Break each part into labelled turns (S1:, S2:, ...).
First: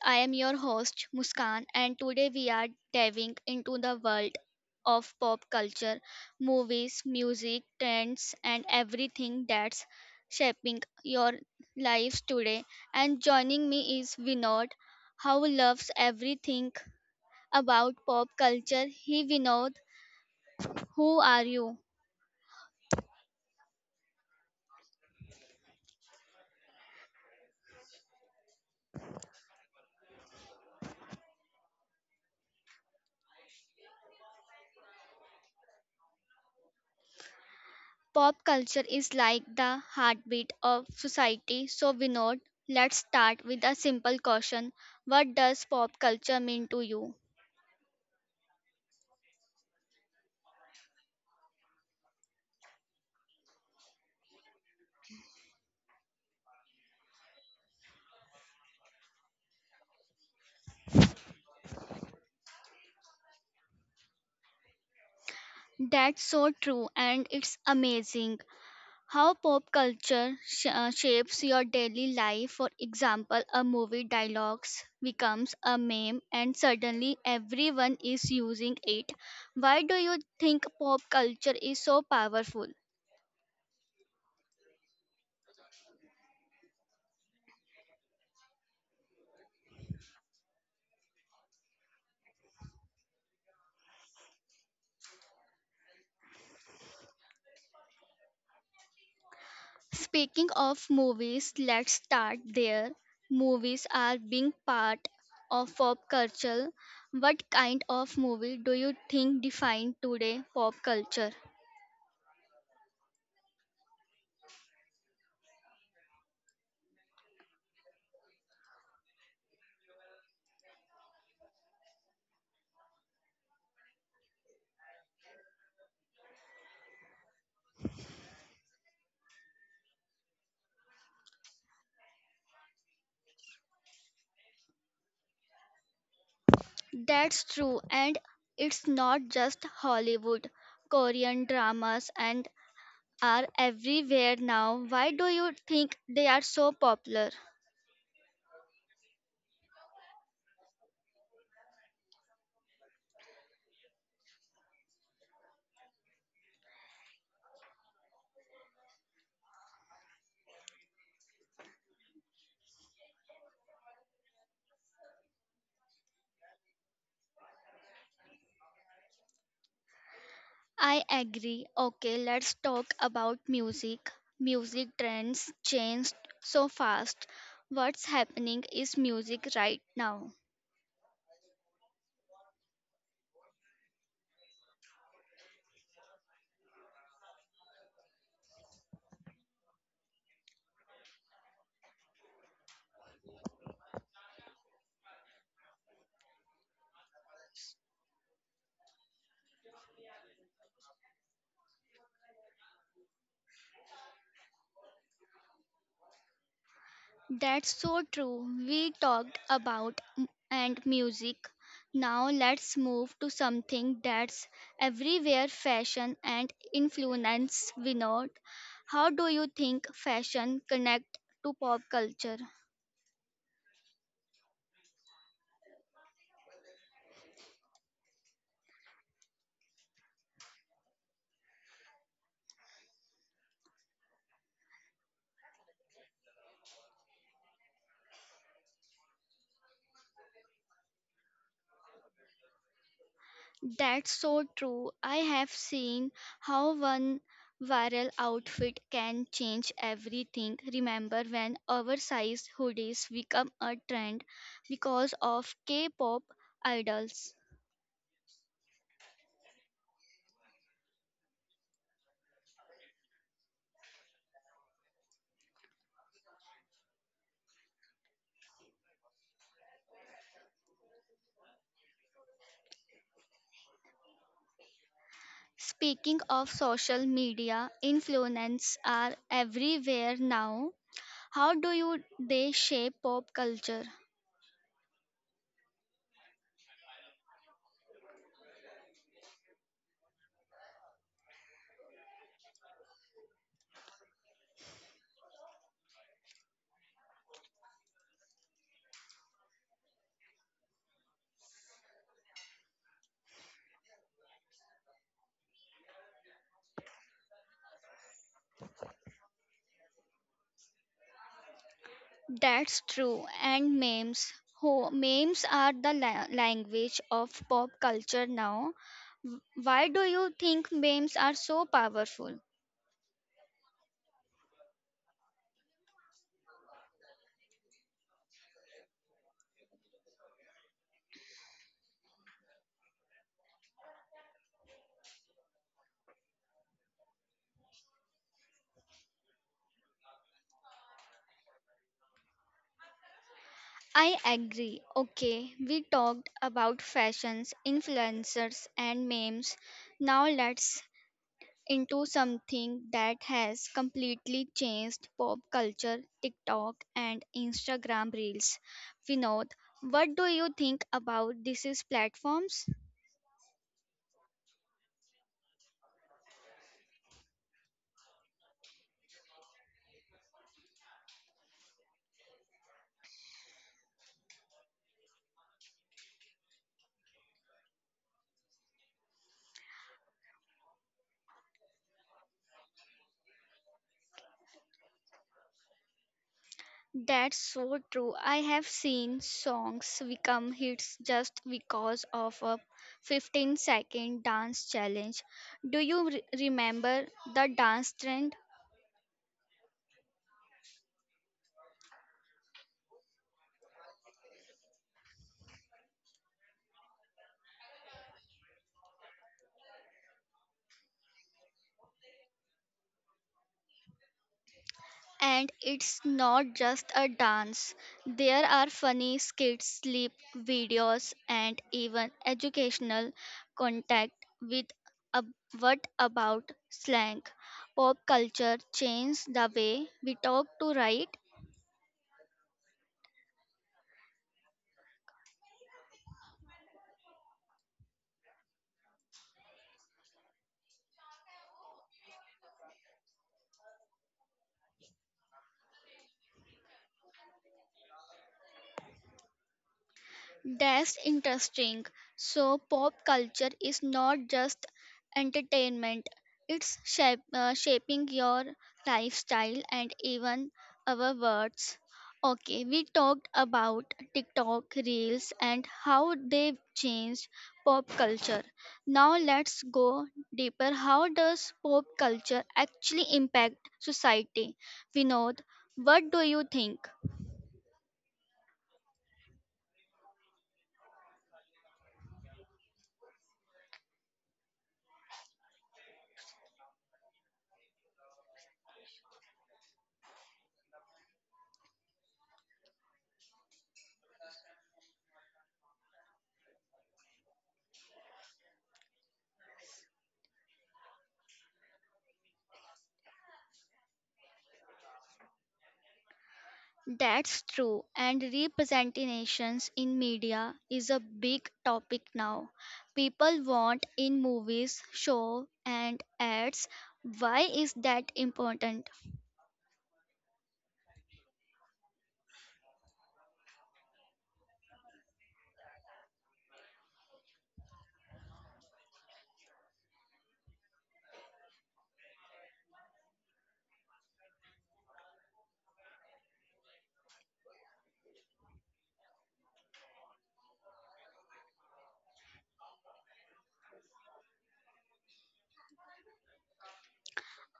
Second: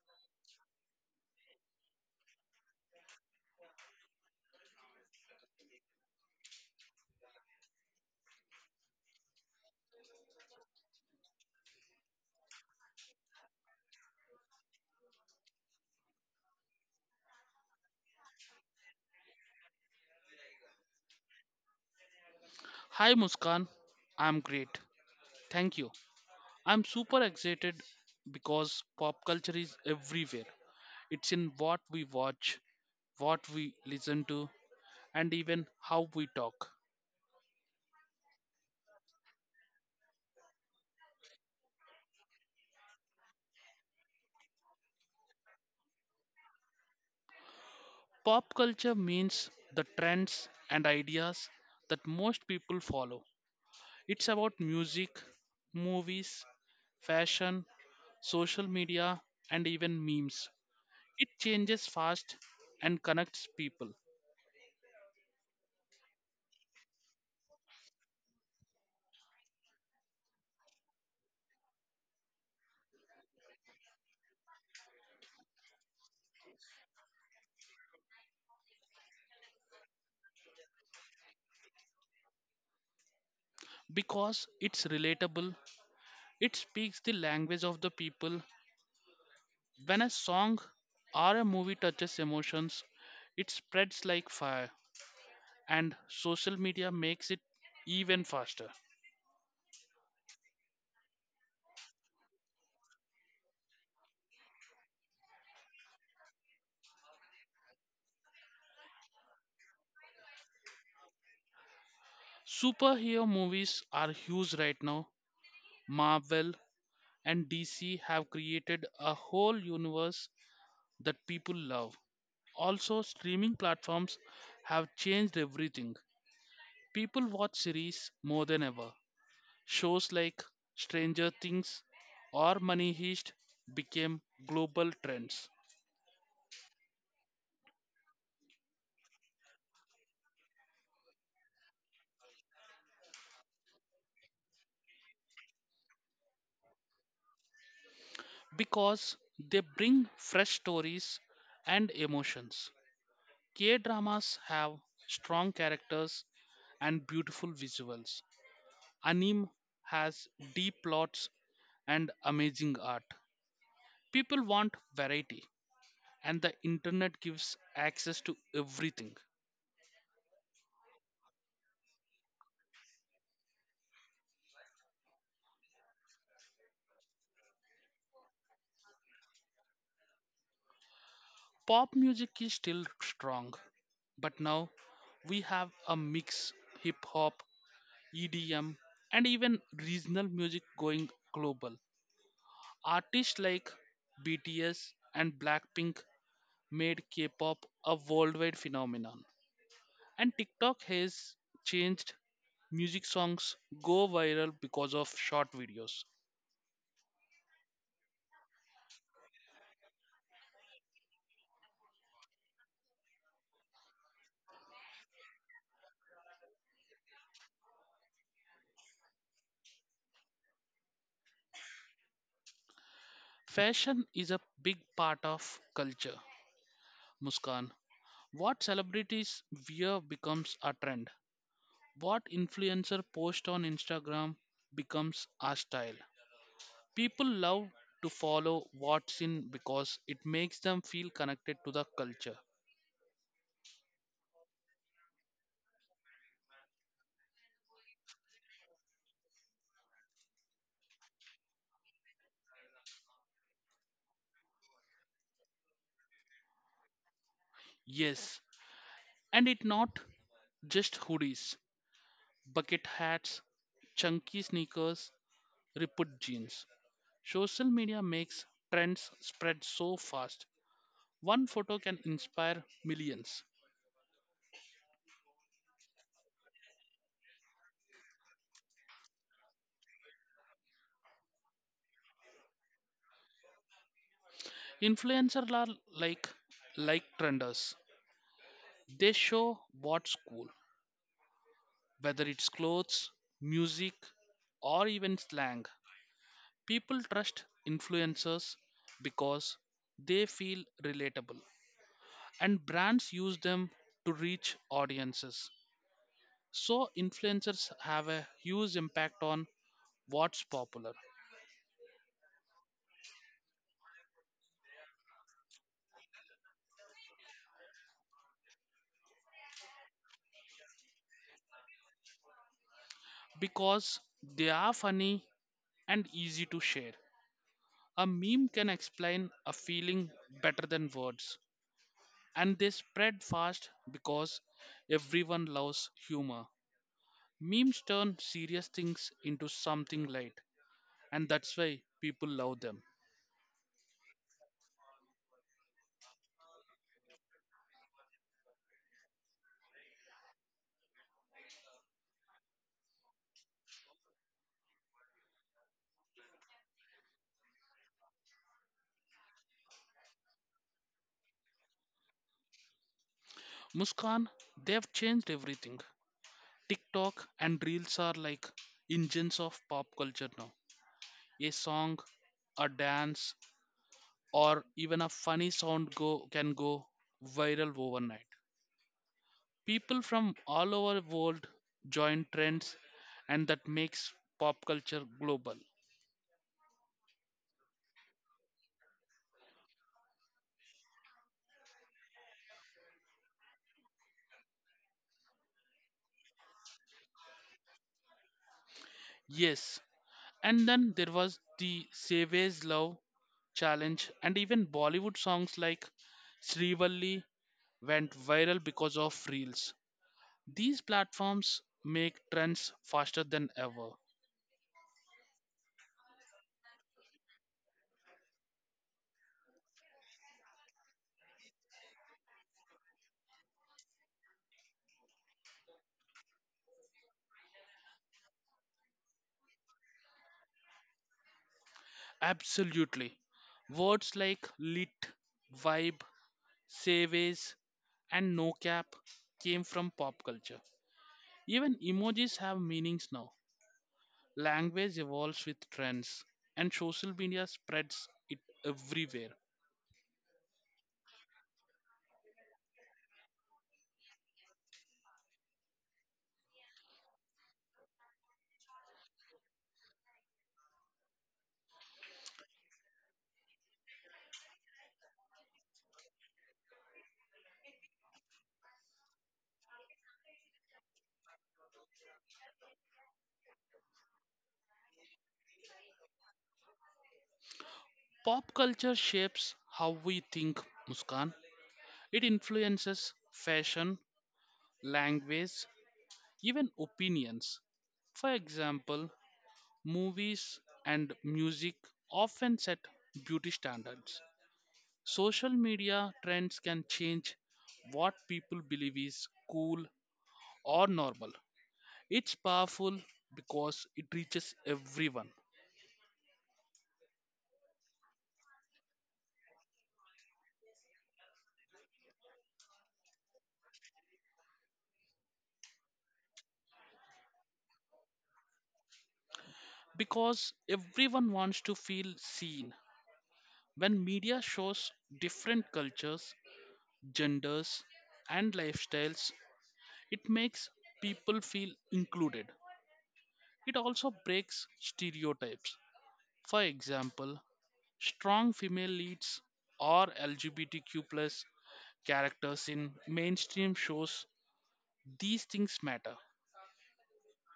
S1: I am your host Muskan and today we are diving into the world of pop culture, movies, music, trends and everything that's shaping your lives today. And joining me is Vinod, who loves everything about pop culture. He Vinod, who are you?
S2: Hi Muskan, I'm great. Thank you. I'm super excited because pop culture is everywhere. It's in what we watch, what we listen to, and even how we talk.
S1: Pop culture is like the heartbeat of society. So, Vinod, let's start with a simple question. What does pop culture mean to you?
S2: Pop culture means the trends and ideas that most people follow. It's about music, movies, fashion, social media, and even memes. It changes fast and connects people
S1: That's so true, and it's amazing how pop culture shapes your daily life. For example, a movie dialogues becomes a meme, and suddenly everyone is using it. Why do you think pop culture is so powerful?
S2: because it's relatable. It speaks the language of the people. When a song or a movie touches emotions, it spreads like fire, and social media makes it even faster.
S1: Speaking of movies, let's start there. Movies are being part of pop culture. What kind of movie do you think define today pop culture?
S2: Superhero movies are huge right now. Marvel and DC have created a whole universe that people love. Also, streaming platforms have changed everything. People watch series more than ever. Shows like Stranger Things or Money Heist became global trends
S1: That's true, and it's not just Hollywood. Korean dramas and are everywhere now. Why do you think they are so popular?
S2: because they bring fresh stories and emotions. K dramas have strong characters and beautiful visuals. Anime has deep plots and amazing art. People want variety, and the internet gives access to everything.
S1: I agree. Okay, let's talk about music. Music trends changed so fast. What's happening is music right now.
S2: Pop music is still strong, but now we have a mix: hip hop, EDM, and even regional music going global. Artists like BTS and Blackpink made K-pop a worldwide phenomenon. And TikTok has changed music: songs go viral because of short videos.
S1: That's so true. We talked about and music. Now let's move to something that's everywhere fashion and influence we know. How do you think fashion connect to pop culture?
S2: Fashion is a big part of culture. Muskan, what celebrities wear becomes a trend. What influencer post on Instagram becomes our style. People love to follow what's in because it makes them feel connected to the culture.
S1: That's so true. I have seen how one viral outfit can change everything. Remember when oversized hoodies become a trend because of K pop idols?
S2: Yes, and it not just hoodies, bucket hats, chunky sneakers, ripped jeans. Social media makes trends spread so fast. One photo can inspire millions.
S1: Speaking of social media, influencers are everywhere now. How do you they shape pop culture?
S2: Influencers are like like trenders. They show what's cool, whether it's clothes, music, or even slang, people trust influencers because they feel relatable, and brands use them to reach audiences. So, influencers have a huge impact on what's popular
S1: That's true. And memes. Memes are the language of pop culture now. Why do you think memes are so powerful?
S2: because they are funny and easy to share. A meme can explain a feeling better than words, and they spread fast because everyone loves humor. Memes turn serious things into something light, and that's why people love them.
S1: I agree. Okay, we talked about fashions, influencers, and memes. Now let's into something that has completely changed pop culture TikTok and Instagram Reels. Vinod, what do you think about these platforms?
S2: Muskan, they've changed everything. TikTok and Reels are like engines of pop culture now. A song, a dance, or even a funny sound go can go viral overnight. People from all over the world join trends, and that makes pop culture global.
S1: That's so true. I have seen songs become hits just because of a 15-second dance challenge. Do you remember the dance trend?
S2: Yes, and then there was the Savage Love challenge, and even Bollywood songs like Srivalli went viral because of Reels. These platforms make trends faster than ever.
S1: And it's not just a dance, there are funny skits, sleep videos, and even educational contact with ab- what about slang. Pop culture changed the way we talk to write.
S2: Absolutely. Words like lit, vibe, savage, and no cap came from pop culture. Even emojis have meanings now. Language evolves with trends, and social media spreads it everywhere.
S1: That's interesting. So, pop culture is not just entertainment, it's shaping your lifestyle and even our words. Okay, we talked about TikTok reels and how they've changed pop culture. Now, let's go deeper. How does pop culture actually impact society? Vinod, what do you think?
S2: Pop culture shapes how we think, Muskan. It influences fashion, language, even opinions. For example, movies and music often set beauty standards. Social media trends can change what people believe is cool or normal. It's powerful because it reaches everyone,
S1: That's true, and representations in media is a big topic now. People want in movies, show, and ads. Why is that important?
S2: because everyone wants to feel seen. When media shows different cultures, genders, and lifestyles, it makes people feel included. It also breaks stereotypes. For example, strong female leads or LGBTQ plus characters in mainstream shows, these things matter.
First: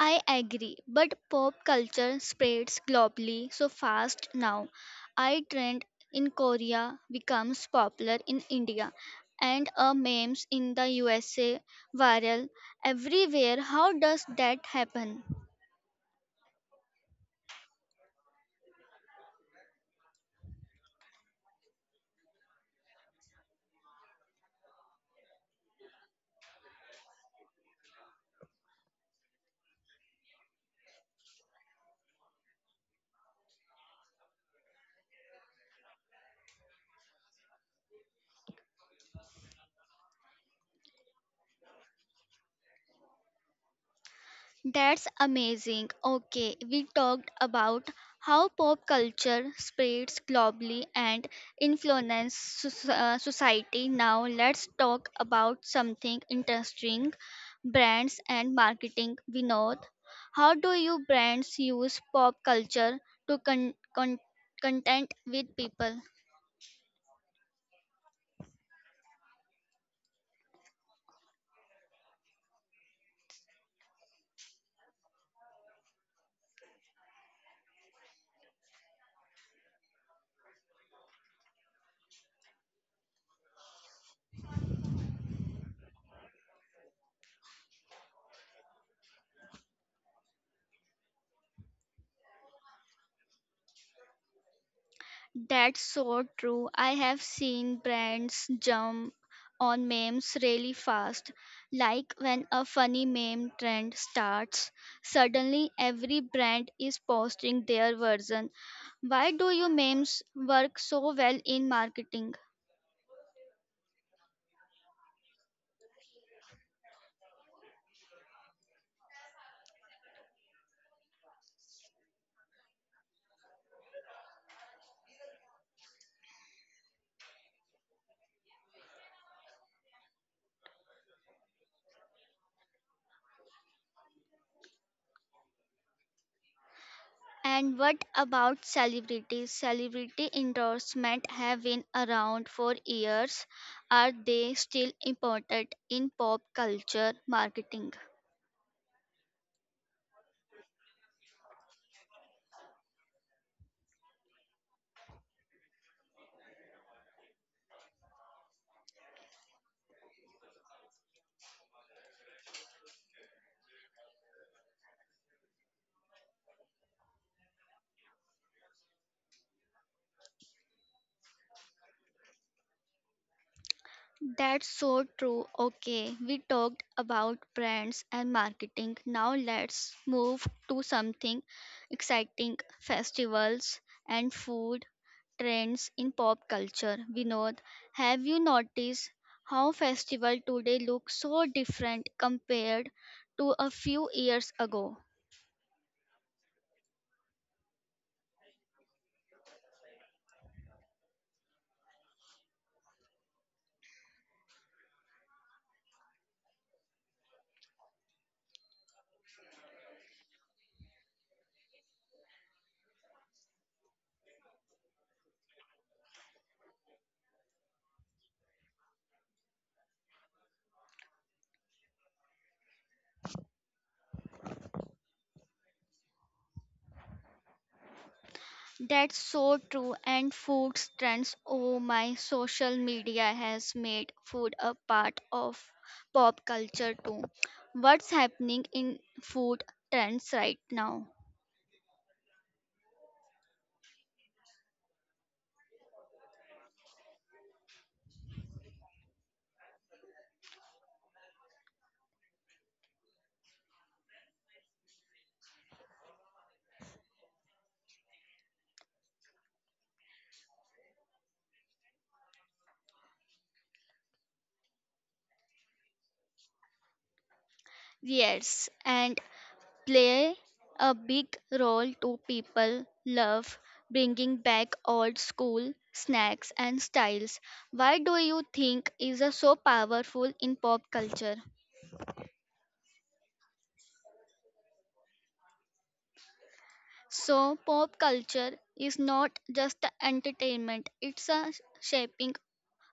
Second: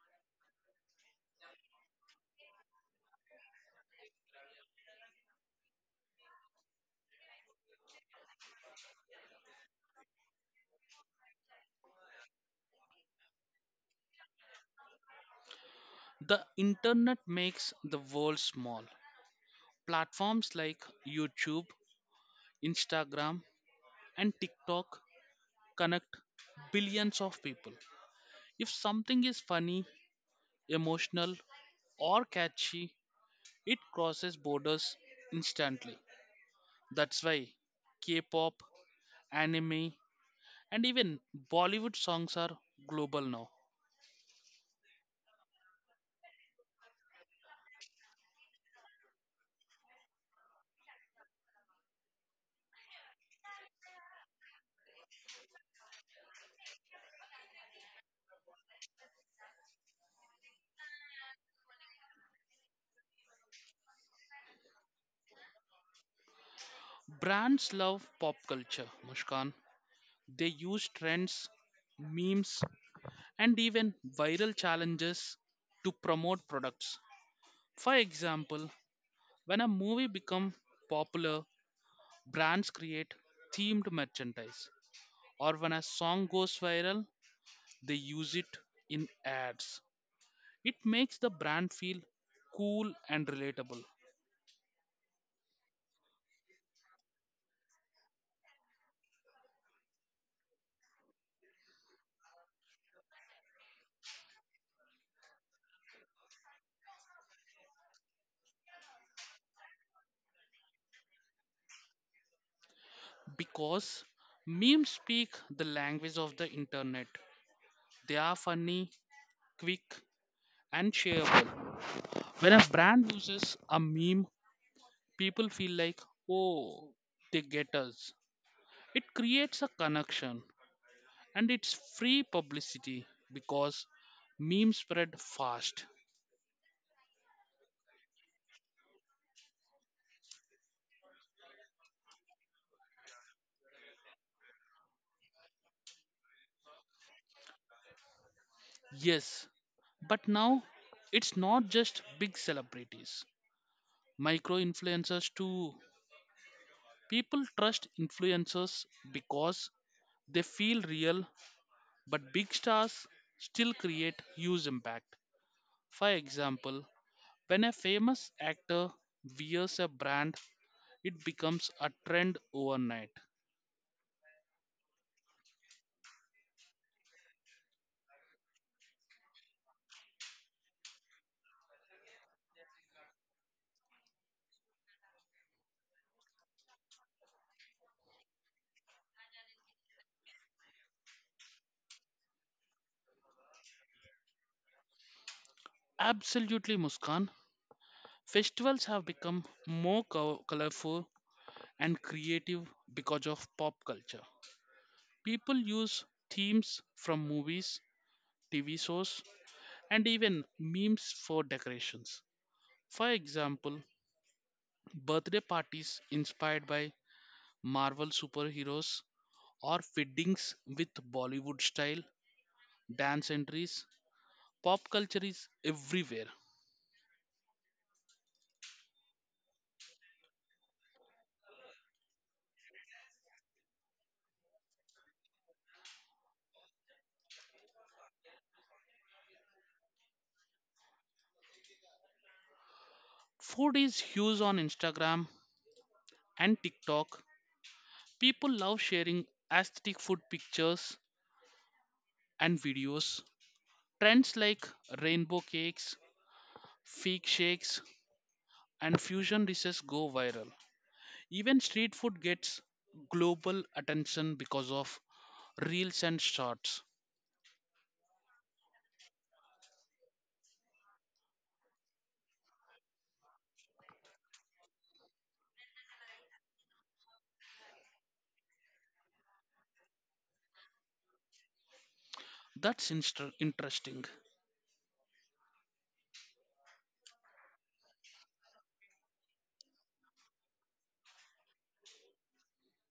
S1: I agree, but pop culture spreads globally so fast now. I trend in Korea becomes popular in India, and a memes in the USA viral everywhere. How does that happen?
S2: The internet makes the world small. Platforms like YouTube, Instagram, and TikTok connect billions of people. If something is funny, emotional, or catchy, it crosses borders instantly. That's why K pop, anime, and even Bollywood songs are global now.
S1: That's amazing. Okay, we talked about how pop culture spreads globally and influences society. Now, let's talk about something interesting brands and marketing. Vinod, how do you brands use pop culture to content with people?
S2: Brands love pop culture, Mushkan. They use trends, memes, and even viral challenges to promote products. For example, when a movie becomes popular, brands create themed merchandise, or when a song goes viral, they use it in ads. It makes the brand feel cool and relatable
S1: That's so true. I have seen brands jump on memes really fast. Like when a funny meme trend starts, suddenly every brand is posting their version. Why do you memes work so well in marketing?
S2: because memes speak the language of the internet. They are funny, quick, and shareable. When a brand uses a meme, people feel like, oh, they get us. It creates a connection, and it's free publicity because memes spread fast.
S1: And what about celebrities? Celebrity endorsement have been around for years. Are they still important in pop culture marketing?
S2: Yes, but now it's not just big celebrities, micro influencers too. People trust influencers because they feel real, but big stars still create huge impact. For example, when a famous actor wears a brand, it becomes a trend overnight.
S1: That's so true. Okay, we talked about brands and marketing. Now let's move to something exciting festivals and food trends in pop culture. Vinod, have you noticed how festival today look so different compared to a few years ago?
S2: Absolutely, Muskan. Festivals have become more colorful and creative because of pop culture. People use themes from movies, TV shows, and even memes for decorations. For example, birthday parties inspired by Marvel superheroes or weddings with Bollywood style dance entries. Pop culture is everywhere.
S1: That's so true. And food trends. Oh my, social media has made food a part of pop culture too. What's happening in food trends right now?
S2: Food is huge on Instagram and TikTok. People love sharing aesthetic food pictures and videos. Trends like rainbow cakes, fig shakes, and fusion dishes go viral. Even street food gets global attention because of reels and shorts.
S1: Yes, and play a big role to people love bringing back old school snacks and styles. Why do you think is a so powerful in pop culture?
S2: That's interesting.
S1: So, pop culture is not just entertainment, it's a shaping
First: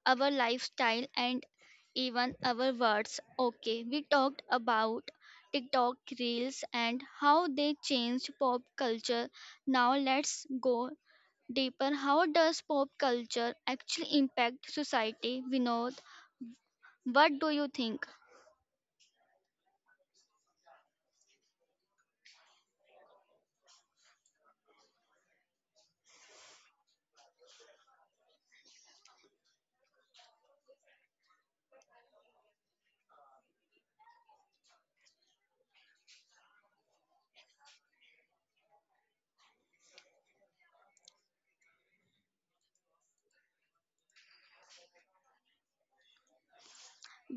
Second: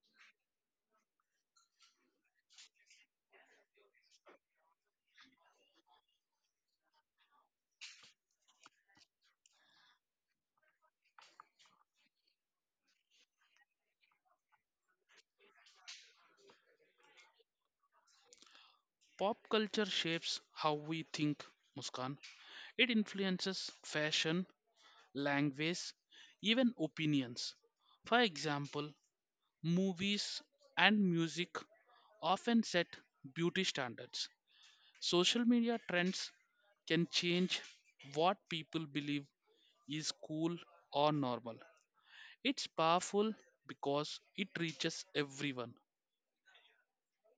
S1: our lifestyle and even our words. Okay, we talked about TikTok reels and how they changed pop culture. Now, let's go deeper. How does pop culture actually impact society? Vinod, what do you think?
S2: Pop culture shapes how we think, Muskan. It influences fashion, language, even opinions. For example, movies, and music often set beauty standards. Social media trends can change what people believe is cool or normal. It's powerful because it reaches everyone,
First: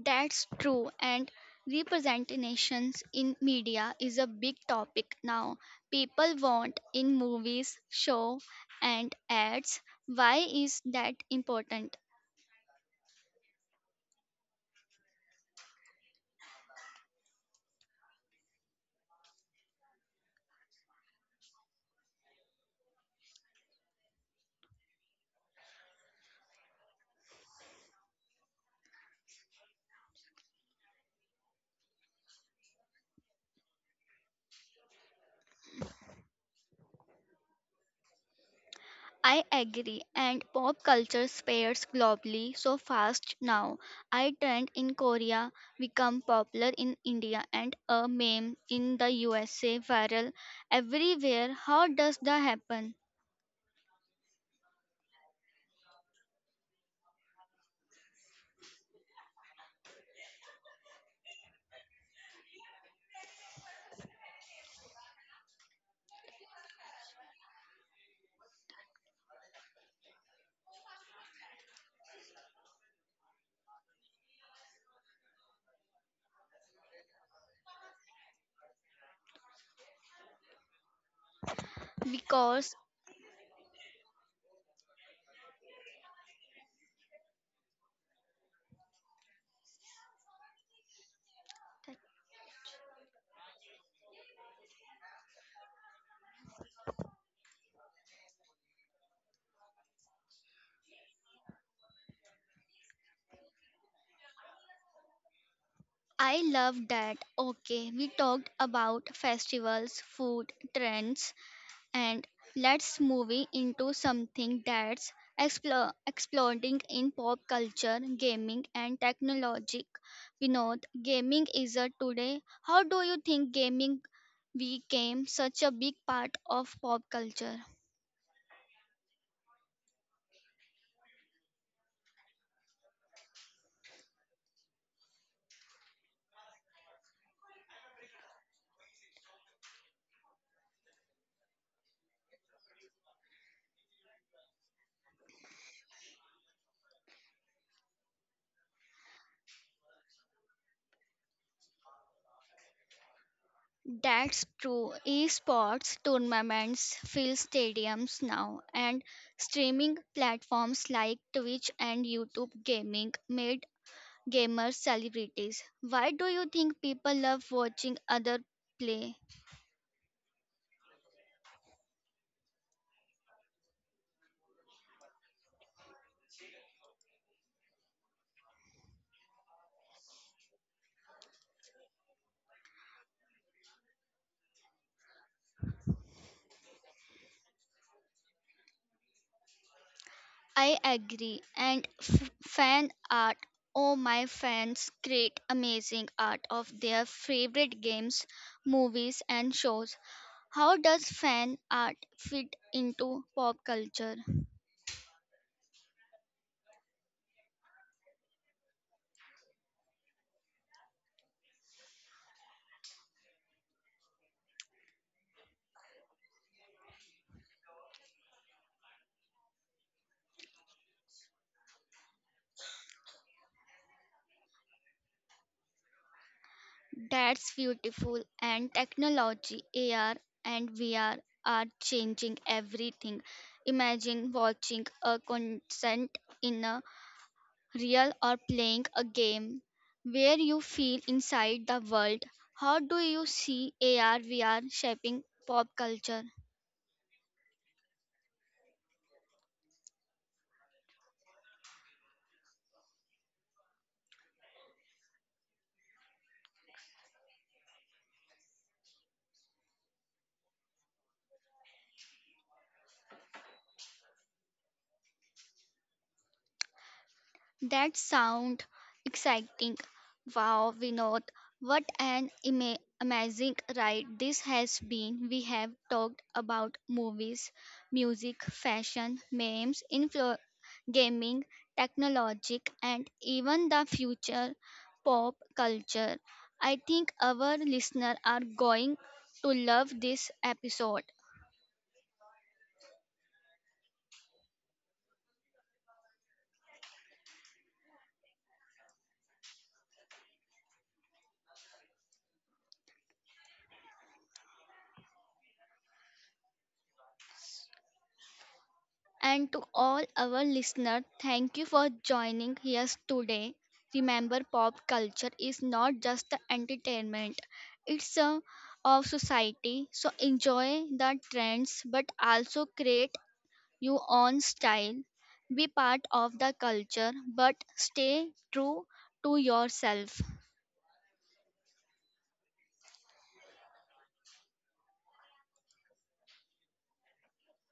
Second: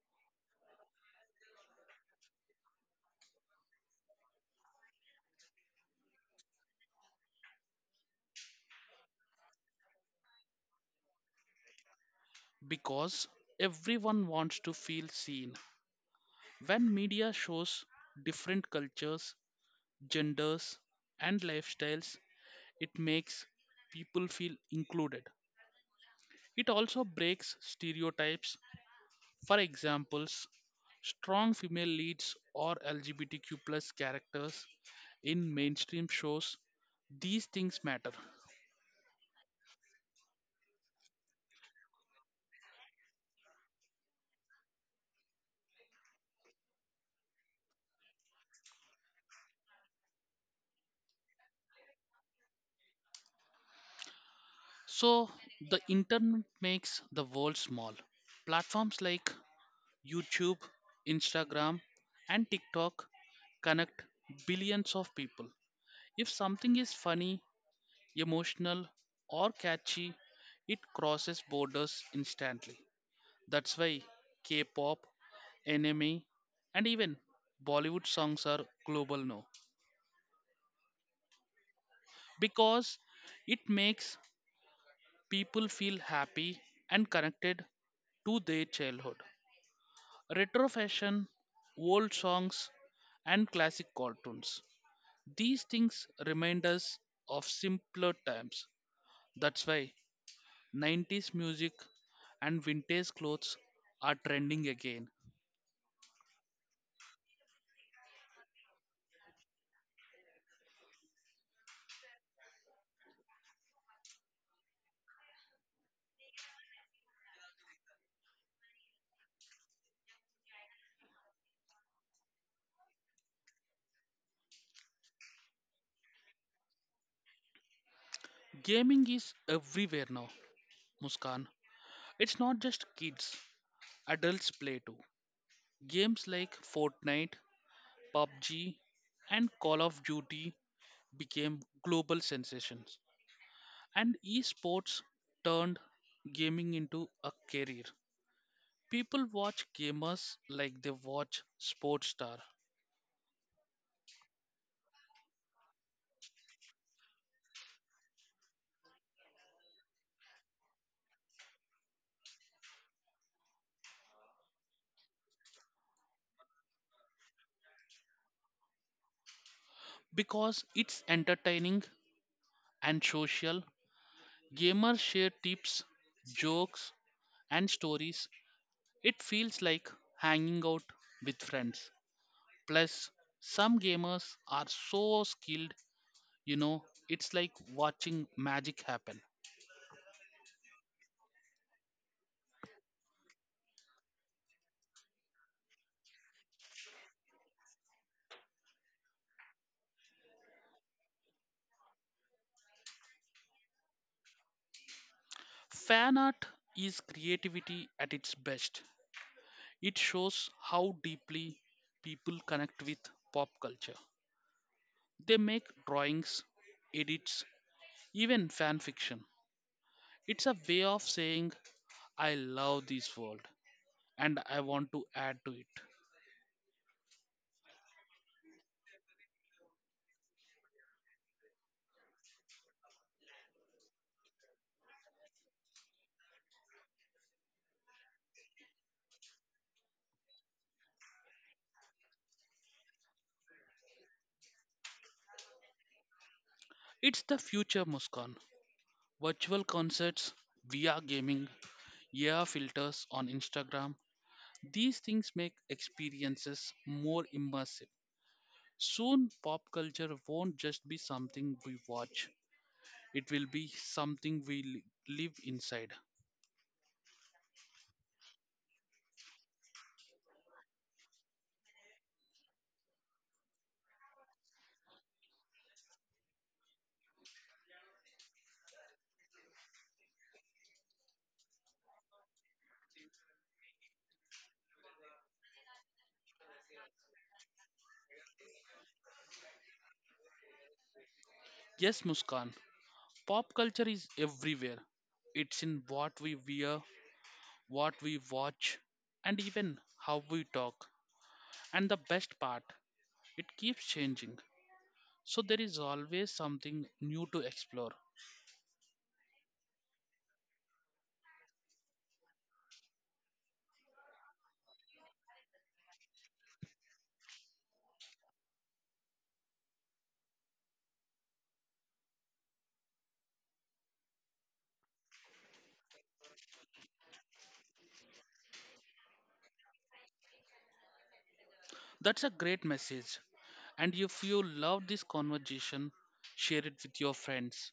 S1: That's true, and representations in media is a big topic now. People want in movies, show, and ads. Why is that important?
S2: because everyone wants to feel seen. When media shows different cultures, genders, and lifestyles, it makes people feel included. It also breaks stereotypes. For examples, strong female leads or LGBTQ plus characters in mainstream shows, these things matter.
S1: I agree, and pop culture spreads globally so fast now. I trend in Korea become popular in India, and a meme in the USA viral everywhere. How does that happen?
S2: So the internet makes the world small. Platforms like YouTube, Instagram, and TikTok connect billions of people. If something is funny, emotional, or catchy, it crosses borders instantly. That's why K pop, anime, and even Bollywood songs are global now
S1: Because
S2: because it makes people feel happy and connected to their childhood. Retro fashion, old songs, and classic cartoons. These things remind us of simpler times. That's why 90s music and vintage clothes are trending again.
S1: I love that. Okay, we talked about festivals, food, trends, and let's move it into something that's exploding in pop culture, gaming, and technology. Vinod, gaming is a today. How do you think gaming became such a big part of pop culture?
S2: Gaming is everywhere now, Muskan. It's not just kids, adults play too. Games like Fortnite, PUBG, and Call of Duty became global sensations, and esports turned gaming into a career. People watch gamers like they watch sports star
S1: That's true. Esports tournaments fill stadiums now, and streaming platforms like Twitch and YouTube Gaming made gamers celebrities. Why do you think people love watching other play?
S2: because it's entertaining and social. Gamers share tips, jokes, and stories. It feels like hanging out with friends. Plus, some gamers are so skilled, you know, it's like watching magic happen.
S1: I agree. And fan art. Oh, my fans create amazing art of their favorite games, movies, and shows. How does fan art fit into pop culture?
S2: Fan art is creativity at its best. It shows how deeply people connect with pop culture. They make drawings, edits, even fan fiction. It's a way of saying, I love this world and I want to add to it.
S1: That's beautiful. And technology, AR and VR are changing everything. Imagine watching a concert in a real or playing a game where you feel inside the world. How do you see AR VR shaping pop culture?
S2: It's the future, Muskan. Virtual concerts, VR gaming, yeah filters on Instagram. These things make experiences more immersive. Soon, pop culture won't just be something we watch, it will be something live inside.
S1: That sound exciting. Wow, Vinod, what an amazing ride this has been. We have talked about movies, music, fashion, memes, gaming, technology, and even the future pop culture. I think our listeners are going to love this episode.
S2: Yes, Muskan, pop culture is everywhere. It's in what we wear, what we watch, and even how we talk. And the best part, it keeps changing. So there is always something new to explore.
S1: And to all our listeners, thank you for joining us today. Remember, pop culture is not just the entertainment, it's a of society. So enjoy the trends, but also create your own style. Be part of the culture, but stay true to yourself.
S2: That's a great message. And if you love this conversation, share it with your friends.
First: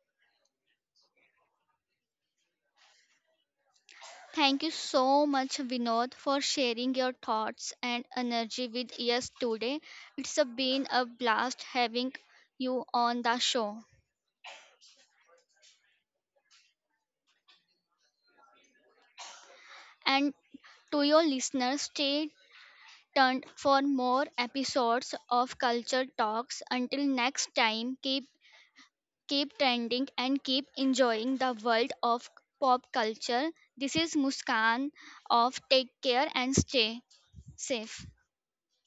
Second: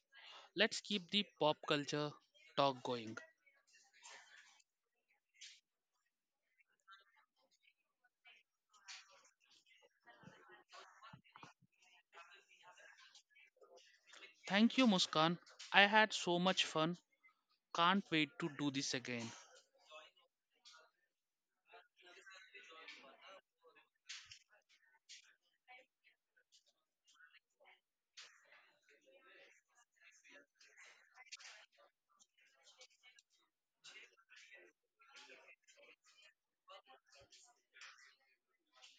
S2: Let's keep the pop culture talk going.
S1: Thank you so much, Vinod, for sharing your thoughts and energy with us today. Been a blast having you on the show.
S2: Thank you, Muskan. I had so much fun. Can't wait to do this again.
S1: And to your listeners, stay tuned for more episodes of Culture Talks. Until next time, keep trending and keep enjoying the world of pop culture. This is Muskan of Take Care and Stay Safe.